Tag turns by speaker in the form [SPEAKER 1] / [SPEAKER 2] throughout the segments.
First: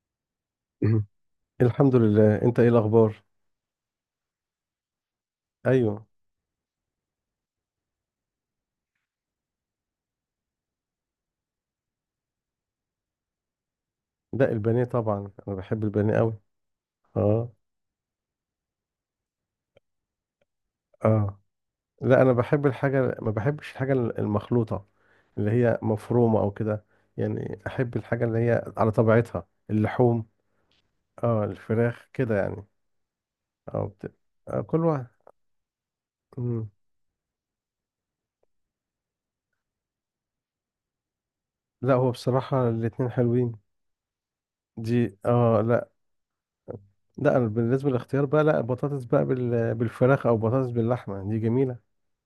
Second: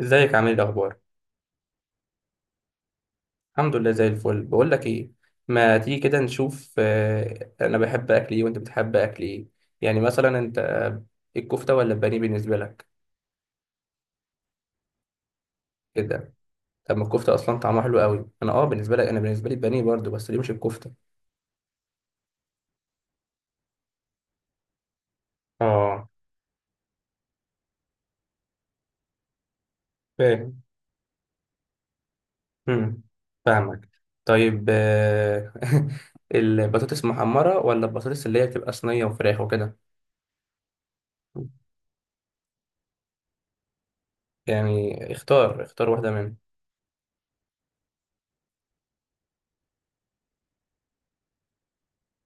[SPEAKER 1] ازيك عامل ايه الاخبار؟
[SPEAKER 2] مهم. الحمد لله، انت ايه الاخبار؟
[SPEAKER 1] الحمد لله زي الفل. بقول لك ايه، ما تيجي
[SPEAKER 2] ايوه.
[SPEAKER 1] كده نشوف انا بحب اكل ايه وانت بتحب اكل ايه؟ يعني مثلا انت، الكفته ولا البانيه بالنسبه لك؟
[SPEAKER 2] لا، البانيه طبعا، انا بحب البانيه
[SPEAKER 1] كده.
[SPEAKER 2] قوي.
[SPEAKER 1] طب ما الكفته
[SPEAKER 2] اه،
[SPEAKER 1] اصلا طعمها حلو قوي. انا بالنسبه لك، انا بالنسبه لي البانيه برضو، بس ليه مش الكفته؟
[SPEAKER 2] اه. لا، انا بحب الحاجه، ما بحبش الحاجه المخلوطه، اللي هي
[SPEAKER 1] اه،
[SPEAKER 2] مفرومه او كده. يعني احب الحاجه اللي هي على طبيعتها، اللحوم.
[SPEAKER 1] فاهم.
[SPEAKER 2] اه، الفراخ كده يعني.
[SPEAKER 1] امم
[SPEAKER 2] اه،
[SPEAKER 1] فاهمك. طيب
[SPEAKER 2] كل واحد. مم.
[SPEAKER 1] البطاطس محمره ولا البطاطس اللي هي بتبقى صينيه وفراخ وكده؟
[SPEAKER 2] لا، هو بصراحه الاتنين حلوين.
[SPEAKER 1] يعني
[SPEAKER 2] دي
[SPEAKER 1] اختار
[SPEAKER 2] اه لا.
[SPEAKER 1] واحده منهم.
[SPEAKER 2] لا، أنا بالنسبه للاختيار بقى، لا بطاطس بقى بالفراخ، او بطاطس باللحمه، دي جميله.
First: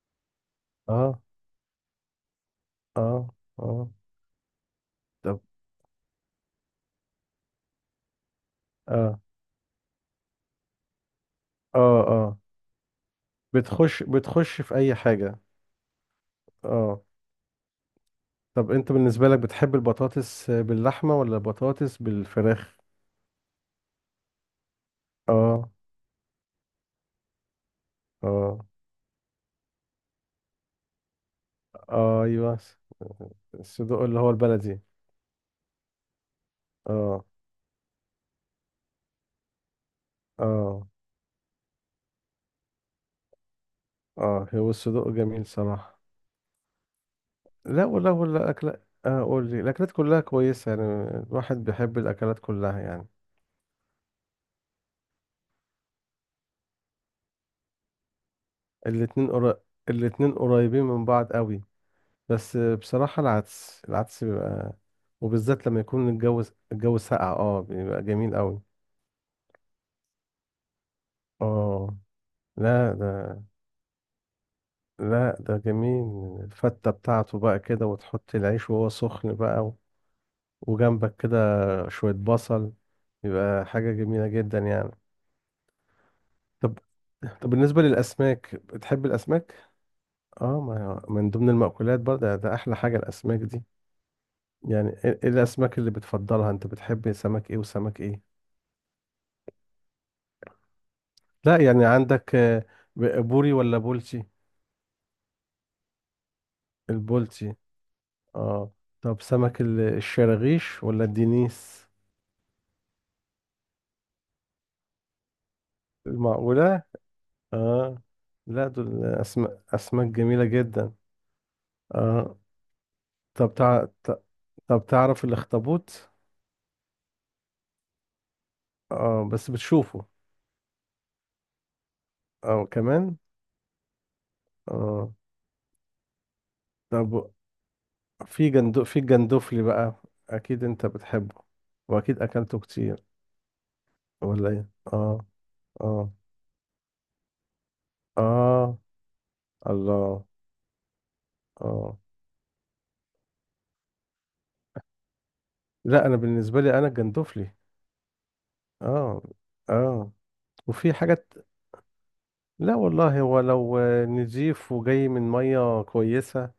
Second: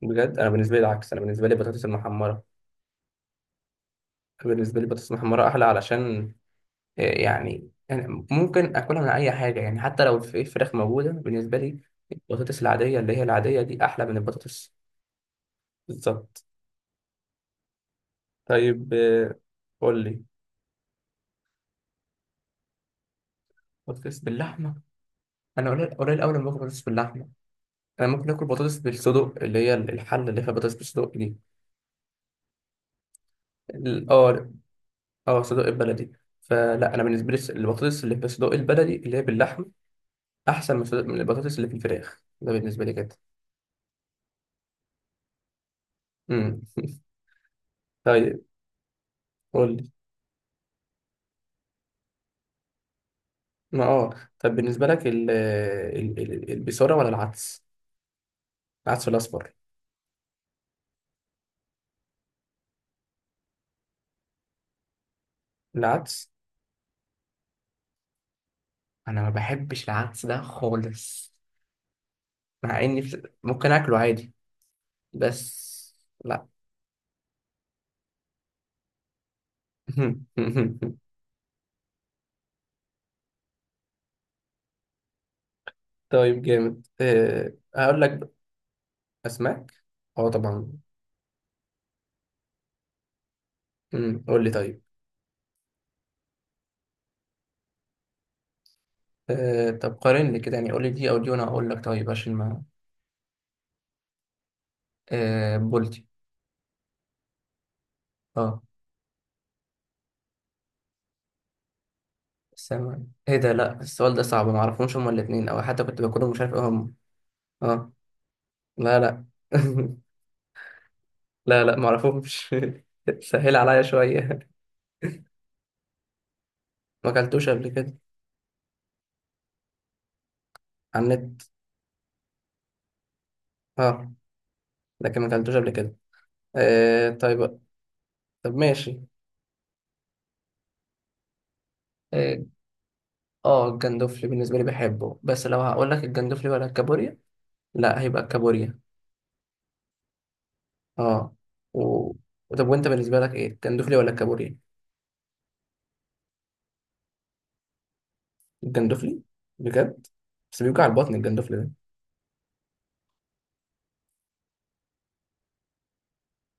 [SPEAKER 1] بجد، انا بالنسبه لي العكس، انا
[SPEAKER 2] اه،
[SPEAKER 1] بالنسبه لي البطاطس المحمره.
[SPEAKER 2] اه، اه.
[SPEAKER 1] بالنسبة لي بطاطس
[SPEAKER 2] طب.
[SPEAKER 1] محمرة أحلى، علشان يعني ممكن أكلها من
[SPEAKER 2] اه،
[SPEAKER 1] أي حاجة. يعني حتى لو في فراخ موجودة، بالنسبة لي
[SPEAKER 2] اه، اه،
[SPEAKER 1] البطاطس العادية اللي هي العادية دي
[SPEAKER 2] بتخش
[SPEAKER 1] أحلى من
[SPEAKER 2] بتخش
[SPEAKER 1] البطاطس.
[SPEAKER 2] في اي حاجة.
[SPEAKER 1] بالظبط.
[SPEAKER 2] اه. طب انت
[SPEAKER 1] طيب
[SPEAKER 2] بالنسبة لك، بتحب
[SPEAKER 1] قول لي.
[SPEAKER 2] البطاطس باللحمة ولا البطاطس بالفراخ؟
[SPEAKER 1] بطاطس باللحمة. أنا
[SPEAKER 2] اه،
[SPEAKER 1] قليل أوي لما باكل بطاطس باللحمة. أنا ممكن آكل
[SPEAKER 2] اه،
[SPEAKER 1] بطاطس بالصدق اللي هي الحلة اللي فيها بطاطس بالصدق دي.
[SPEAKER 2] ايوه. الصدوق اللي هو
[SPEAKER 1] أه،
[SPEAKER 2] البلدي.
[SPEAKER 1] أه، صدق البلدي. فلا، أنا
[SPEAKER 2] اه،
[SPEAKER 1] بالنسبة لي البطاطس اللي بالصدق البلدي اللي هي باللحمة أحسن من
[SPEAKER 2] اه،
[SPEAKER 1] من البطاطس اللي في الفراخ، ده بالنسبة لي كده.
[SPEAKER 2] اه. هو الصدوق جميل صراحة.
[SPEAKER 1] مم.
[SPEAKER 2] لا، ولا،
[SPEAKER 1] طيب.
[SPEAKER 2] ولا اكل. قول لي،
[SPEAKER 1] قول لي.
[SPEAKER 2] الاكلات كلها كويسة يعني. الواحد بيحب الاكلات كلها يعني.
[SPEAKER 1] ما اه طب بالنسبة لك ال ال ال البصارة ولا العدس؟ العدس
[SPEAKER 2] الاتنين
[SPEAKER 1] الأصفر.
[SPEAKER 2] قرا... الاتنين قريبين من بعض قوي. بس بصراحة العدس بيبقى، وبالذات لما يكون
[SPEAKER 1] العدس،
[SPEAKER 2] الجو، الجو ساقع، بيبقى جميل قوي.
[SPEAKER 1] انا ما بحبش العدس ده خالص،
[SPEAKER 2] اه.
[SPEAKER 1] مع
[SPEAKER 2] لا
[SPEAKER 1] إني
[SPEAKER 2] ده.
[SPEAKER 1] ممكن آكله عادي.
[SPEAKER 2] لا، ده
[SPEAKER 1] بس
[SPEAKER 2] جميل.
[SPEAKER 1] لا.
[SPEAKER 2] الفتة بتاعته بقى كده، وتحط العيش وهو سخن بقى، وجنبك كده، شوية بصل، بيبقى حاجة جميلة جدا يعني.
[SPEAKER 1] طيب
[SPEAKER 2] طب.
[SPEAKER 1] جامد،
[SPEAKER 2] طب
[SPEAKER 1] أه
[SPEAKER 2] بالنسبة
[SPEAKER 1] هقول لك بقى.
[SPEAKER 2] للأسماك، بتحب الأسماك؟
[SPEAKER 1] أسماك؟ اه
[SPEAKER 2] اه،
[SPEAKER 1] طبعا.
[SPEAKER 2] ما من ضمن المأكولات برضه، ده أحلى حاجة الأسماك دي.
[SPEAKER 1] قول لي طيب.
[SPEAKER 2] يعني إيه الأسماك اللي بتفضلها؟ أنت بتحب سمك إيه وسمك إيه؟
[SPEAKER 1] أه طب قارن لي كده، يعني قول لي دي أو دي وأنا
[SPEAKER 2] لا
[SPEAKER 1] هقول لك.
[SPEAKER 2] يعني
[SPEAKER 1] طيب، عشان
[SPEAKER 2] عندك،
[SPEAKER 1] ما.
[SPEAKER 2] بوري ولا بولتي؟
[SPEAKER 1] أه، بولتي.
[SPEAKER 2] البولتي.
[SPEAKER 1] اه.
[SPEAKER 2] اه. طب سمك الشراغيش ولا الدنيس؟
[SPEAKER 1] سمك إيه ده؟ لا، السؤال ده صعب، ما أعرفهمش هما الاتنين، أو حتى كنت باكلهم مش عارف إيه
[SPEAKER 2] المعقولة.
[SPEAKER 1] هما. اه.
[SPEAKER 2] اه. لا،
[SPEAKER 1] لا،
[SPEAKER 2] دول
[SPEAKER 1] لا.
[SPEAKER 2] أسماك، أسماك جميلة جدا.
[SPEAKER 1] لا، لا،
[SPEAKER 2] اه.
[SPEAKER 1] معرفهمش.
[SPEAKER 2] طب
[SPEAKER 1] سهل عليا شوية.
[SPEAKER 2] طب تعرف الاخطبوط؟
[SPEAKER 1] ما اكلتوش قبل كده.
[SPEAKER 2] اه، بس بتشوفه.
[SPEAKER 1] على النت.
[SPEAKER 2] اه، كمان.
[SPEAKER 1] اه،
[SPEAKER 2] اه.
[SPEAKER 1] لكن ما اكلتوش قبل كده. آه،
[SPEAKER 2] طب.
[SPEAKER 1] طيب. طب
[SPEAKER 2] في
[SPEAKER 1] ماشي.
[SPEAKER 2] الجندوفلي بقى، أكيد أنت بتحبه، وأكيد
[SPEAKER 1] اه،
[SPEAKER 2] أكلته كتير.
[SPEAKER 1] الجندوفلي
[SPEAKER 2] ولا
[SPEAKER 1] بالنسبة لي
[SPEAKER 2] إيه؟
[SPEAKER 1] بحبه،
[SPEAKER 2] اه،
[SPEAKER 1] بس لو هقول لك
[SPEAKER 2] اه،
[SPEAKER 1] الجندوفلي ولا الكابوريا، لا هيبقى
[SPEAKER 2] اه.
[SPEAKER 1] الكابوريا.
[SPEAKER 2] الله.
[SPEAKER 1] اه.
[SPEAKER 2] اه.
[SPEAKER 1] و... طب وانت بالنسبة لك ايه، الجندوفلي ولا الكابوريا؟
[SPEAKER 2] لا، انا بالنسبه لي، انا الجندفلي.
[SPEAKER 1] الجندوفلي؟
[SPEAKER 2] اه،
[SPEAKER 1] بجد؟
[SPEAKER 2] اه.
[SPEAKER 1] بس بيوجع
[SPEAKER 2] وفي
[SPEAKER 1] البطن
[SPEAKER 2] حاجات.
[SPEAKER 1] الجندوفلي ده.
[SPEAKER 2] لا والله، هو لو نضيف وجاي من ميه كويسه،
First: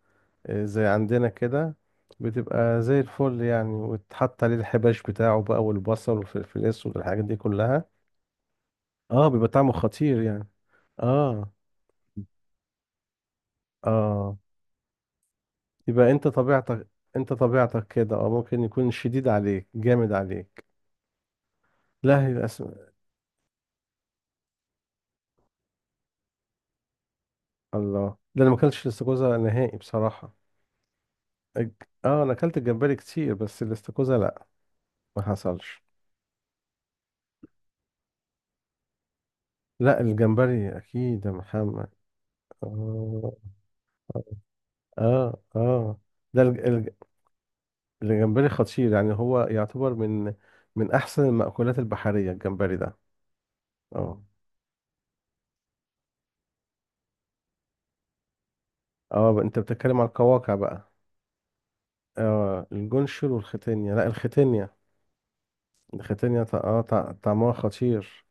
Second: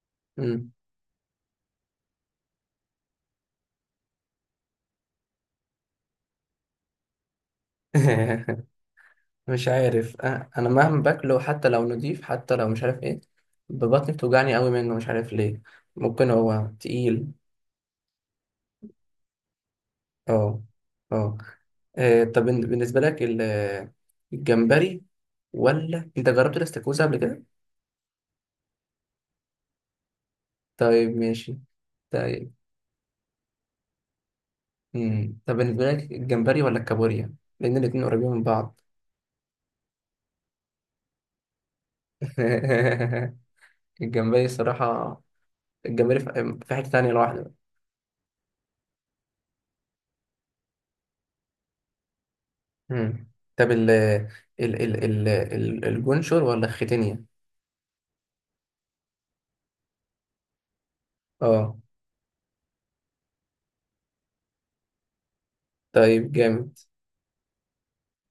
[SPEAKER 1] مم.
[SPEAKER 2] زي عندنا كده، بتبقى زي الفل يعني، وتحط عليه الحباش بتاعه بقى، والبصل والفلفل الاسود والحاجات دي كلها، اه، بيبقى
[SPEAKER 1] مش
[SPEAKER 2] طعمه
[SPEAKER 1] عارف
[SPEAKER 2] خطير يعني.
[SPEAKER 1] انا مهما باكله،
[SPEAKER 2] اه،
[SPEAKER 1] حتى لو نضيف، حتى لو مش عارف ايه، ببطني
[SPEAKER 2] اه.
[SPEAKER 1] بتوجعني قوي منه مش عارف ليه.
[SPEAKER 2] يبقى انت
[SPEAKER 1] ممكن هو
[SPEAKER 2] طبيعتك.
[SPEAKER 1] تقيل.
[SPEAKER 2] انت طبيعتك كده، اه، ممكن يكون شديد عليك، جامد
[SPEAKER 1] اه.
[SPEAKER 2] عليك.
[SPEAKER 1] اه.
[SPEAKER 2] لا هي
[SPEAKER 1] طب
[SPEAKER 2] الأسم...
[SPEAKER 1] بالنسبه لك الجمبري، ولا انت جربت الاستاكوزا قبل كده؟
[SPEAKER 2] الله، ده انا ما اكلتش الاستاكوزا نهائي بصراحه.
[SPEAKER 1] طيب ماشي.
[SPEAKER 2] انا
[SPEAKER 1] طيب.
[SPEAKER 2] اكلت الجمبري كتير، بس الاستاكوزا لا، ما
[SPEAKER 1] مم. طب
[SPEAKER 2] حصلش.
[SPEAKER 1] بالنسبه لك الجمبري ولا الكابوريا؟ لان الاتنين قريبين من بعض.
[SPEAKER 2] لا، الجمبري اكيد يا محمد. اه،
[SPEAKER 1] الجمبري الصراحه.
[SPEAKER 2] اه، اه.
[SPEAKER 1] الجمبري
[SPEAKER 2] ده
[SPEAKER 1] في
[SPEAKER 2] الج-
[SPEAKER 1] في حته
[SPEAKER 2] الج-
[SPEAKER 1] تانية لوحده.
[SPEAKER 2] الجمبري خطير يعني، هو يعتبر من، من احسن المأكولات البحرية الجمبري ده.
[SPEAKER 1] مم. طب
[SPEAKER 2] اه.
[SPEAKER 1] الجونشور ولا الختينيا؟
[SPEAKER 2] اه بقى، انت بتتكلم عن القواقع بقى.
[SPEAKER 1] اه.
[SPEAKER 2] اه الجونشر والختانية، لا الختانية.
[SPEAKER 1] طيب
[SPEAKER 2] الختانية
[SPEAKER 1] جامد.
[SPEAKER 2] طعمها خطير.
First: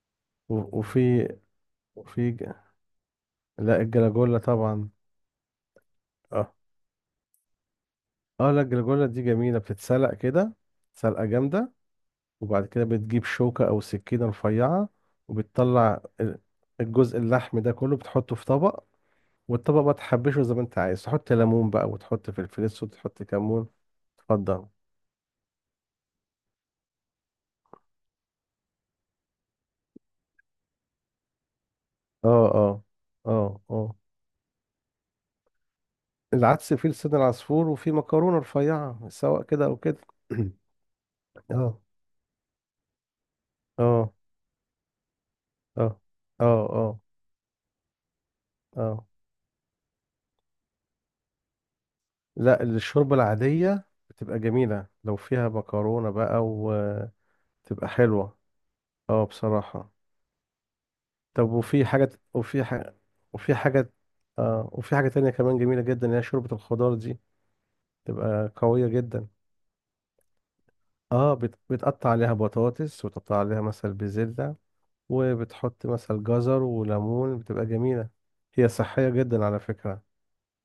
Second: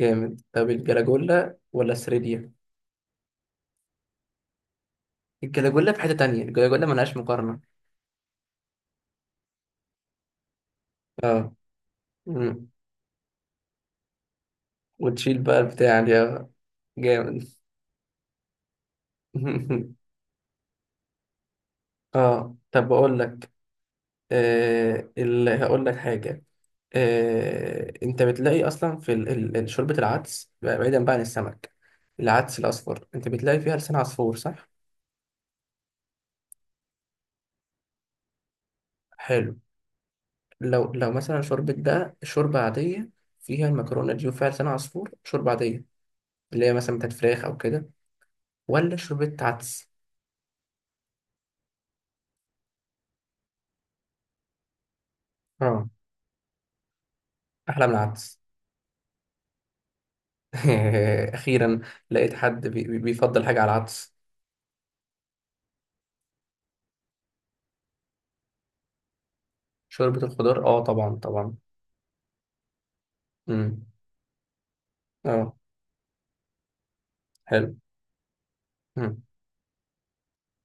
[SPEAKER 1] جامد.
[SPEAKER 2] و-
[SPEAKER 1] طب
[SPEAKER 2] وفي
[SPEAKER 1] الجلاجولا ولا
[SPEAKER 2] وفي
[SPEAKER 1] السريديا؟
[SPEAKER 2] ج- لا الجلاجولا طبعا.
[SPEAKER 1] الجلاجولا في حتة تانية،
[SPEAKER 2] اه،
[SPEAKER 1] الجلاجولا ملهاش مقارنة.
[SPEAKER 2] اه. لا الجلاجولا دي جميلة، بتتسلق كده، سلقة
[SPEAKER 1] اه.
[SPEAKER 2] جامدة، وبعد
[SPEAKER 1] مم.
[SPEAKER 2] كده بتجيب شوكة أو سكينة رفيعة،
[SPEAKER 1] وتشيل بقى البتاع
[SPEAKER 2] وبتطلع
[SPEAKER 1] دي آه.
[SPEAKER 2] الجزء
[SPEAKER 1] جامد.
[SPEAKER 2] اللحم ده كله، بتحطه في طبق، والطبق بقى تحبشه زي ما انت عايز، تحط ليمون بقى، وتحط
[SPEAKER 1] اه
[SPEAKER 2] فلفل
[SPEAKER 1] طب
[SPEAKER 2] اسود،
[SPEAKER 1] بقول
[SPEAKER 2] وتحط
[SPEAKER 1] لك،
[SPEAKER 2] كمون. اتفضل.
[SPEAKER 1] آه هقول لك حاجة. انت بتلاقي اصلا في شوربه العدس، بعيدا بقى عن السمك،
[SPEAKER 2] اه،
[SPEAKER 1] العدس
[SPEAKER 2] اه،
[SPEAKER 1] الاصفر، انت بتلاقي
[SPEAKER 2] اه،
[SPEAKER 1] فيها
[SPEAKER 2] اه.
[SPEAKER 1] لسان عصفور، صح؟
[SPEAKER 2] العدس فيه لسان العصفور، وفيه مكرونة رفيعة، سواء
[SPEAKER 1] حلو.
[SPEAKER 2] كده أو كده.
[SPEAKER 1] لو مثلا شوربة
[SPEAKER 2] اه،
[SPEAKER 1] بقى، شوربة عادية فيها المكرونة
[SPEAKER 2] اه،
[SPEAKER 1] دي وفيها لسان عصفور، شوربة عادية
[SPEAKER 2] اه، اه،
[SPEAKER 1] اللي هي مثلا
[SPEAKER 2] اه،
[SPEAKER 1] بتاعت فراخ أو كده، ولا
[SPEAKER 2] اه.
[SPEAKER 1] شوربة عدس؟
[SPEAKER 2] لا، الشوربة العادية بتبقى جميلة لو فيها
[SPEAKER 1] اه.
[SPEAKER 2] مكرونة بقى،
[SPEAKER 1] أحلى
[SPEAKER 2] تبقى
[SPEAKER 1] من
[SPEAKER 2] حلوة.
[SPEAKER 1] العدس.
[SPEAKER 2] اه بصراحة. طب،
[SPEAKER 1] أخيرا
[SPEAKER 2] وفي حاجة
[SPEAKER 1] لقيت
[SPEAKER 2] وفي
[SPEAKER 1] حد
[SPEAKER 2] حاجة
[SPEAKER 1] بيفضل
[SPEAKER 2] وفي
[SPEAKER 1] حاجة على
[SPEAKER 2] حاجة،
[SPEAKER 1] العدس.
[SPEAKER 2] آه، وفي حاجة تانية كمان جميلة جدا، اللي هي شوربة الخضار دي، تبقى قوية جدا.
[SPEAKER 1] شوربة الخضار، اه طبعا
[SPEAKER 2] اه،
[SPEAKER 1] طبعا.
[SPEAKER 2] بتقطع عليها بطاطس، وتقطع عليها
[SPEAKER 1] امم.
[SPEAKER 2] مثلا بزلة،
[SPEAKER 1] اه.
[SPEAKER 2] وبتحط مثلا جزر وليمون، بتبقى
[SPEAKER 1] حلو.
[SPEAKER 2] جميلة. هي صحية
[SPEAKER 1] امم.
[SPEAKER 2] جدا على فكرة.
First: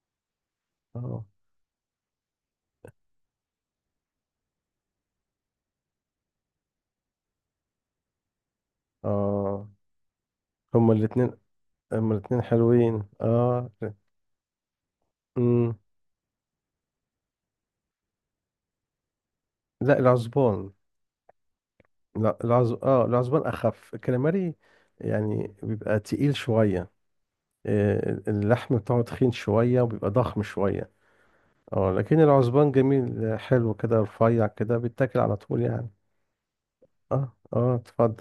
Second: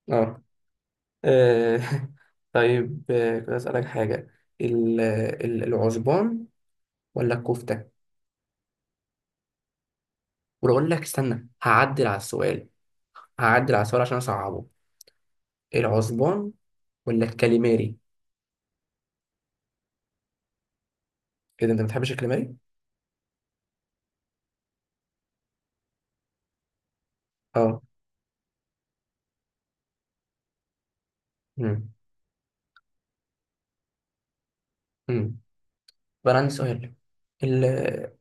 [SPEAKER 1] اه.
[SPEAKER 2] اه،
[SPEAKER 1] آه. طيب، كنت أسألك حاجة. العزبان ولا الكفتة؟
[SPEAKER 2] اه.
[SPEAKER 1] وأقول
[SPEAKER 2] هما
[SPEAKER 1] لك
[SPEAKER 2] الاتنين.
[SPEAKER 1] استنى هعدل
[SPEAKER 2] هما
[SPEAKER 1] على
[SPEAKER 2] الاتنين
[SPEAKER 1] السؤال.
[SPEAKER 2] حلوين، اه.
[SPEAKER 1] هعدل على السؤال عشان أصعبه.
[SPEAKER 2] امم
[SPEAKER 1] العزبان ولا الكاليماري؟
[SPEAKER 2] لا العزبان.
[SPEAKER 1] كده انت ما بتحبش
[SPEAKER 2] لا
[SPEAKER 1] الكاليماري.
[SPEAKER 2] العزبان اخف الكلاماري، يعني بيبقى تقيل شوية،
[SPEAKER 1] اه.
[SPEAKER 2] اللحم بتاعه تخين شوية، وبيبقى ضخم شوية. اه،
[SPEAKER 1] امم.
[SPEAKER 2] لكن العزبان جميل، حلو كده، رفيع كده، بيتاكل على
[SPEAKER 1] امم.
[SPEAKER 2] طول يعني.
[SPEAKER 1] طب انا عندي سؤال.
[SPEAKER 2] اه،
[SPEAKER 1] ال
[SPEAKER 2] اه. اتفضل.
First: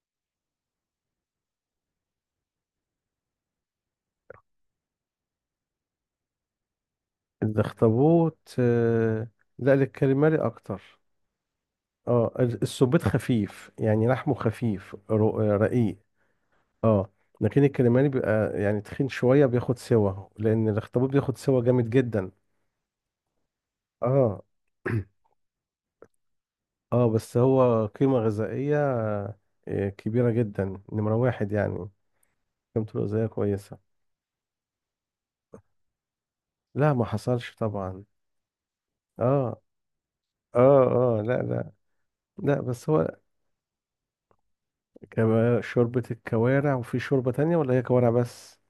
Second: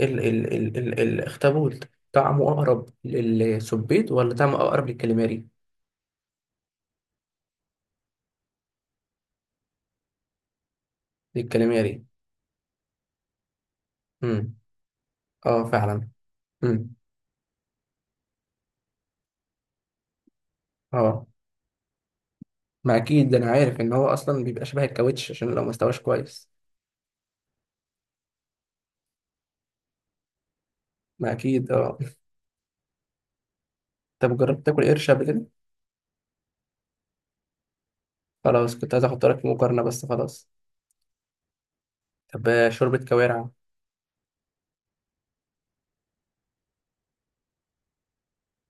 [SPEAKER 1] ال ال ال ال الاخطبوط، طعمه اقرب للسبيط ولا طعمه اقرب للكاليماري؟
[SPEAKER 2] الاخطبوط، لا الكاليماري اكتر.
[SPEAKER 1] للكاليماري.
[SPEAKER 2] اه، السبيط خفيف يعني، لحمه
[SPEAKER 1] امم.
[SPEAKER 2] خفيف،
[SPEAKER 1] اه
[SPEAKER 2] رقيق.
[SPEAKER 1] فعلا. امم.
[SPEAKER 2] اه، لكن الكاليماري بيبقى يعني تخين شوية، بياخد سوا، لأن الاخطبوط
[SPEAKER 1] اه.
[SPEAKER 2] بياخد سوا جامد جدا.
[SPEAKER 1] ما اكيد ده، انا عارف ان هو
[SPEAKER 2] اه.
[SPEAKER 1] اصلا بيبقى شبه الكاوتش عشان لو ما استواش كويس.
[SPEAKER 2] اه، بس هو قيمة غذائية، كبيرة جدا، نمرة
[SPEAKER 1] ما
[SPEAKER 2] واحد
[SPEAKER 1] اكيد
[SPEAKER 2] يعني.
[SPEAKER 1] اه.
[SPEAKER 2] قيمته الغذائية كويسة.
[SPEAKER 1] طب جربت تاكل قرش قبل كده؟
[SPEAKER 2] لا، ما حصلش طبعا.
[SPEAKER 1] خلاص، كنت عايز احط لك في
[SPEAKER 2] اه،
[SPEAKER 1] مقارنه بس خلاص.
[SPEAKER 2] اه، اه. لا، لا.
[SPEAKER 1] طب
[SPEAKER 2] لا، بس
[SPEAKER 1] شوربه
[SPEAKER 2] هو،
[SPEAKER 1] كوارع.
[SPEAKER 2] شوربة الكوارع، وفي شوربة تانية ولا هي كوارع بس؟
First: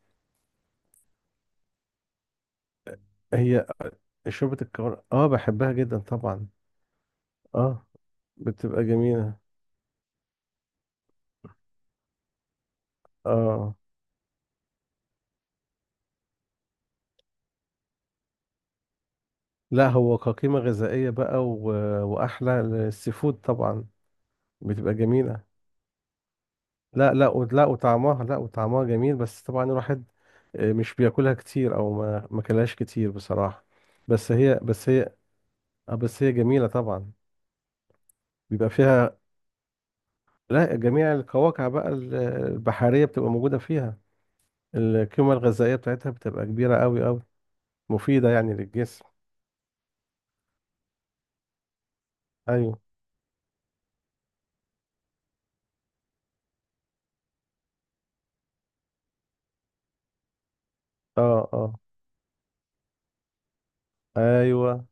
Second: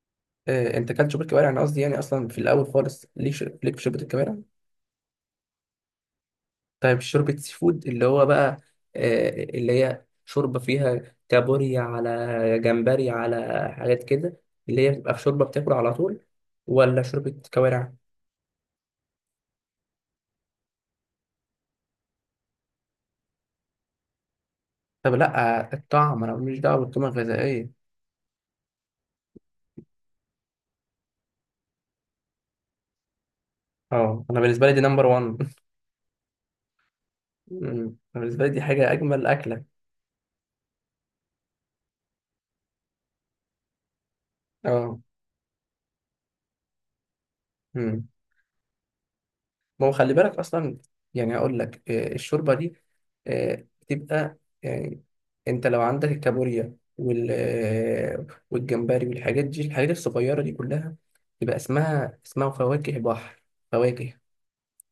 [SPEAKER 1] انت كلت شوربه كوارع، انا قصدي يعني اصلا في الاول خالص، ليك
[SPEAKER 2] هي
[SPEAKER 1] ليك في شوربه الكوارع؟
[SPEAKER 2] شوربة الكوارع، اه بحبها جدا طبعا.
[SPEAKER 1] طيب، شوربة سي فود
[SPEAKER 2] اه،
[SPEAKER 1] اللي هو بقى،
[SPEAKER 2] بتبقى جميلة.
[SPEAKER 1] اللي هي شوربة فيها كابوريا على جمبري على
[SPEAKER 2] اه
[SPEAKER 1] حاجات كده، اللي هي بتبقى في شوربة بتاكل على طول، ولا شوربة كوارع؟
[SPEAKER 2] لا، هو كقيمة غذائية بقى، وأحلى السي فود طبعا، بتبقى
[SPEAKER 1] طب
[SPEAKER 2] جميلة.
[SPEAKER 1] لا، الطعم، أنا ماليش دعوة بالقيمة
[SPEAKER 2] لا، لا،
[SPEAKER 1] الغذائية.
[SPEAKER 2] لا وطعمها جميل، بس طبعا الواحد، مش بياكلها كتير، أو ما كلهاش كتير بصراحة.
[SPEAKER 1] اه.
[SPEAKER 2] بس
[SPEAKER 1] أنا
[SPEAKER 2] هي
[SPEAKER 1] بالنسبة لي دي
[SPEAKER 2] بس
[SPEAKER 1] نمبر
[SPEAKER 2] هي
[SPEAKER 1] 1.
[SPEAKER 2] اه بس هي جميلة طبعا،
[SPEAKER 1] أنا بالنسبة لي دي
[SPEAKER 2] بيبقى
[SPEAKER 1] حاجة،
[SPEAKER 2] فيها،
[SPEAKER 1] أجمل أكلة.
[SPEAKER 2] لا جميع القواقع بقى البحرية بتبقى موجودة فيها.
[SPEAKER 1] اه.
[SPEAKER 2] القيمة الغذائية بتاعتها بتبقى كبيرة أوي أوي،
[SPEAKER 1] أمم.
[SPEAKER 2] مفيدة يعني للجسم.
[SPEAKER 1] ما هو خلي بالك اصلا. يعني اقول لك، الشوربه دي
[SPEAKER 2] أيوه.
[SPEAKER 1] بتبقى، يعني انت لو عندك الكابوريا وال آه، والجمبري والحاجات دي، الحاجات الصغيره دي كلها،
[SPEAKER 2] اه،
[SPEAKER 1] يبقى
[SPEAKER 2] اه.
[SPEAKER 1] اسمها فواكه بحر. فواكه.
[SPEAKER 2] أيوه.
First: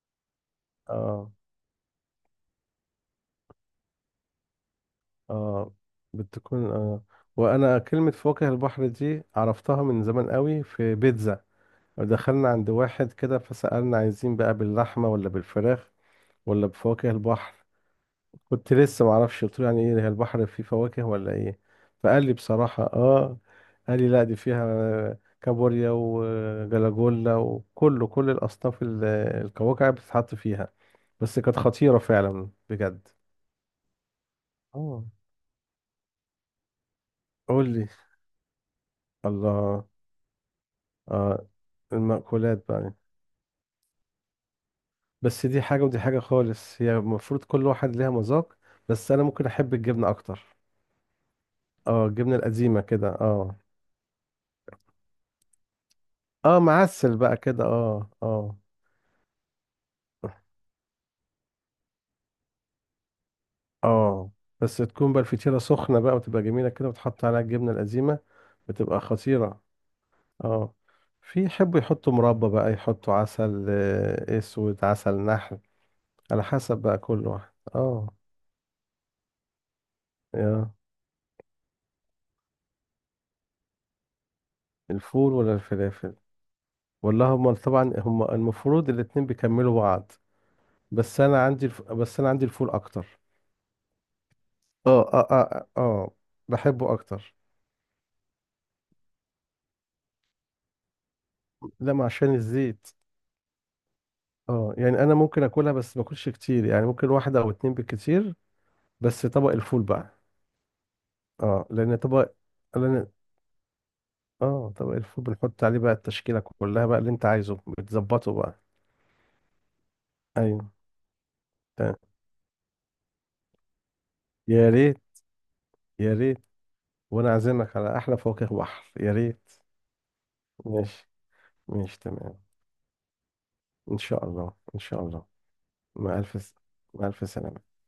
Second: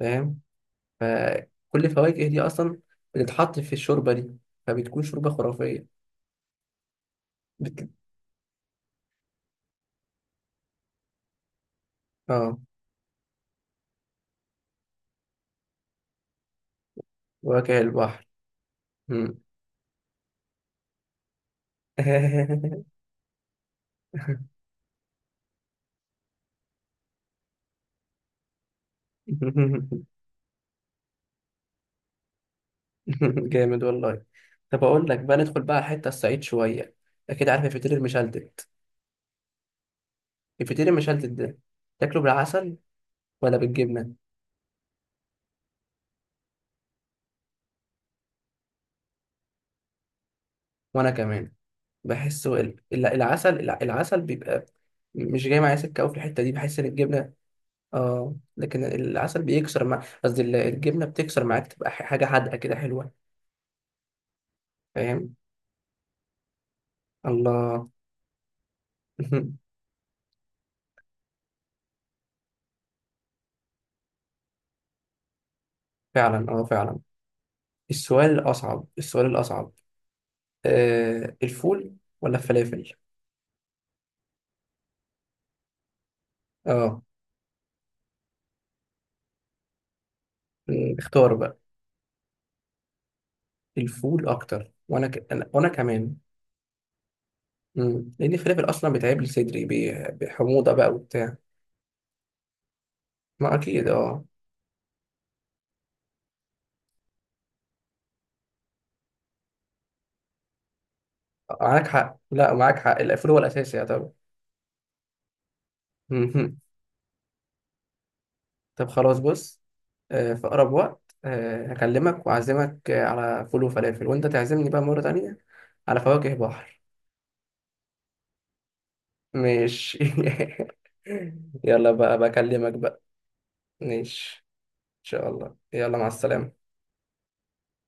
[SPEAKER 1] فاهم.
[SPEAKER 2] اه،
[SPEAKER 1] فكل الفواكه دي اصلا بتتحط في الشوربه دي، فبتكون شوربه
[SPEAKER 2] اه،
[SPEAKER 1] خرافيه.
[SPEAKER 2] بتكون اه. وأنا
[SPEAKER 1] بت...
[SPEAKER 2] كلمة فواكه البحر دي عرفتها من زمان أوي، في بيتزا دخلنا
[SPEAKER 1] اه.
[SPEAKER 2] عند واحد كده، فسألنا عايزين بقى باللحمة ولا بالفراخ ولا بفواكه البحر؟
[SPEAKER 1] فواكه البحر.
[SPEAKER 2] كنت لسه ما
[SPEAKER 1] مم.
[SPEAKER 2] اعرفش، قلت له يعني ايه، هي البحر فيه فواكه ولا ايه؟ فقال لي بصراحة، اه قال لي، لا دي فيها كابوريا وجلاجولا وكله، كل الاصناف الكواكع بتتحط فيها. بس كانت خطيرة فعلا بجد.
[SPEAKER 1] جامد والله. طب
[SPEAKER 2] اه
[SPEAKER 1] اقول لك بقى، ندخل بقى على الحته الصعيد شويه. اكيد عارف
[SPEAKER 2] قول لي.
[SPEAKER 1] الفطير المشلتت.
[SPEAKER 2] الله.
[SPEAKER 1] الفطير المشلتت
[SPEAKER 2] آه
[SPEAKER 1] ده تاكله
[SPEAKER 2] المأكولات
[SPEAKER 1] بالعسل
[SPEAKER 2] بقى.
[SPEAKER 1] ولا بالجبنه؟
[SPEAKER 2] بس دي حاجة، ودي حاجة خالص، هي المفروض كل واحد ليها مذاق. بس أنا ممكن أحب الجبنة أكتر.
[SPEAKER 1] وانا كمان.
[SPEAKER 2] اه، الجبنة
[SPEAKER 1] بحسه
[SPEAKER 2] القديمة كده، اه.
[SPEAKER 1] العسل، العسل بيبقى مش جاي معايا سكه قوي في الحته دي،
[SPEAKER 2] اه
[SPEAKER 1] بحس ان
[SPEAKER 2] معسل
[SPEAKER 1] الجبنه،
[SPEAKER 2] بقى كده، اه،
[SPEAKER 1] اه،
[SPEAKER 2] اه.
[SPEAKER 1] لكن العسل بيكسر مع، قصدي الجبنه بتكسر معاك، تبقى حاجه حادقه كده حلوه.
[SPEAKER 2] اه بس تكون بقى
[SPEAKER 1] فاهم.
[SPEAKER 2] الفطيرة سخنة بقى، وتبقى جميلة كده، وتحط عليها الجبنة
[SPEAKER 1] الله.
[SPEAKER 2] القزيمة، بتبقى خطيرة. اه. في يحبوا يحطوا مربى بقى، يحطوا عسل، اسود، عسل نحل، على
[SPEAKER 1] فعلا، اه
[SPEAKER 2] حسب
[SPEAKER 1] فعلا.
[SPEAKER 2] بقى كل واحد. اه.
[SPEAKER 1] السؤال الاصعب، السؤال الاصعب،
[SPEAKER 2] يا
[SPEAKER 1] آه، الفول ولا الفلافل؟
[SPEAKER 2] الفول ولا الفلافل؟
[SPEAKER 1] اه.
[SPEAKER 2] ولا هما طبعا، المفروض الاتنين بيكملوا بعض.
[SPEAKER 1] مم، اختار بقى.
[SPEAKER 2] بس انا عندي الفول اكتر.
[SPEAKER 1] الفول اكتر.
[SPEAKER 2] اه،
[SPEAKER 1] وانا
[SPEAKER 2] اه، اه،
[SPEAKER 1] وانا
[SPEAKER 2] اه،
[SPEAKER 1] كمان.
[SPEAKER 2] بحبه اكتر.
[SPEAKER 1] مم. لان الفلافل اصلا بيتعب لي صدري، بحموضه بقى وبتاع.
[SPEAKER 2] لا، ما عشان الزيت.
[SPEAKER 1] ما اكيد اه.
[SPEAKER 2] اه، يعني انا ممكن اكلها بس ما اكلش كتير، يعني ممكن واحدة او اتنين بالكتير. بس طبق الفول بقى. اه
[SPEAKER 1] معاك
[SPEAKER 2] لان
[SPEAKER 1] حق،
[SPEAKER 2] طبق
[SPEAKER 1] لا معاك حق،
[SPEAKER 2] لان،
[SPEAKER 1] الفول هو الاساسي يا طبعا.
[SPEAKER 2] اه طبق الفول بنحط عليه بقى التشكيلة
[SPEAKER 1] مهم.
[SPEAKER 2] كلها بقى اللي انت عايزه، بتظبطه بقى.
[SPEAKER 1] طب خلاص، بص، في
[SPEAKER 2] ايوه.
[SPEAKER 1] اقرب وقت
[SPEAKER 2] تمام.
[SPEAKER 1] هكلمك واعزمك على فول وفلافل، وانت تعزمني
[SPEAKER 2] يا
[SPEAKER 1] بقى
[SPEAKER 2] ريت.
[SPEAKER 1] مره تانية على
[SPEAKER 2] يا
[SPEAKER 1] فواكه
[SPEAKER 2] ريت،
[SPEAKER 1] بحر.
[SPEAKER 2] وانا عازمك على احلى فواكه بحر، يا ريت.
[SPEAKER 1] ماشي.
[SPEAKER 2] ماشي.
[SPEAKER 1] يلا
[SPEAKER 2] ماشي
[SPEAKER 1] بقى،
[SPEAKER 2] تمام.
[SPEAKER 1] بكلمك بقى.
[SPEAKER 2] ان شاء
[SPEAKER 1] ماشي.
[SPEAKER 2] الله، ان شاء
[SPEAKER 1] ان
[SPEAKER 2] الله.
[SPEAKER 1] شاء الله. يلا مع
[SPEAKER 2] مع الف س-
[SPEAKER 1] السلامه.
[SPEAKER 2] مع الف سلامة.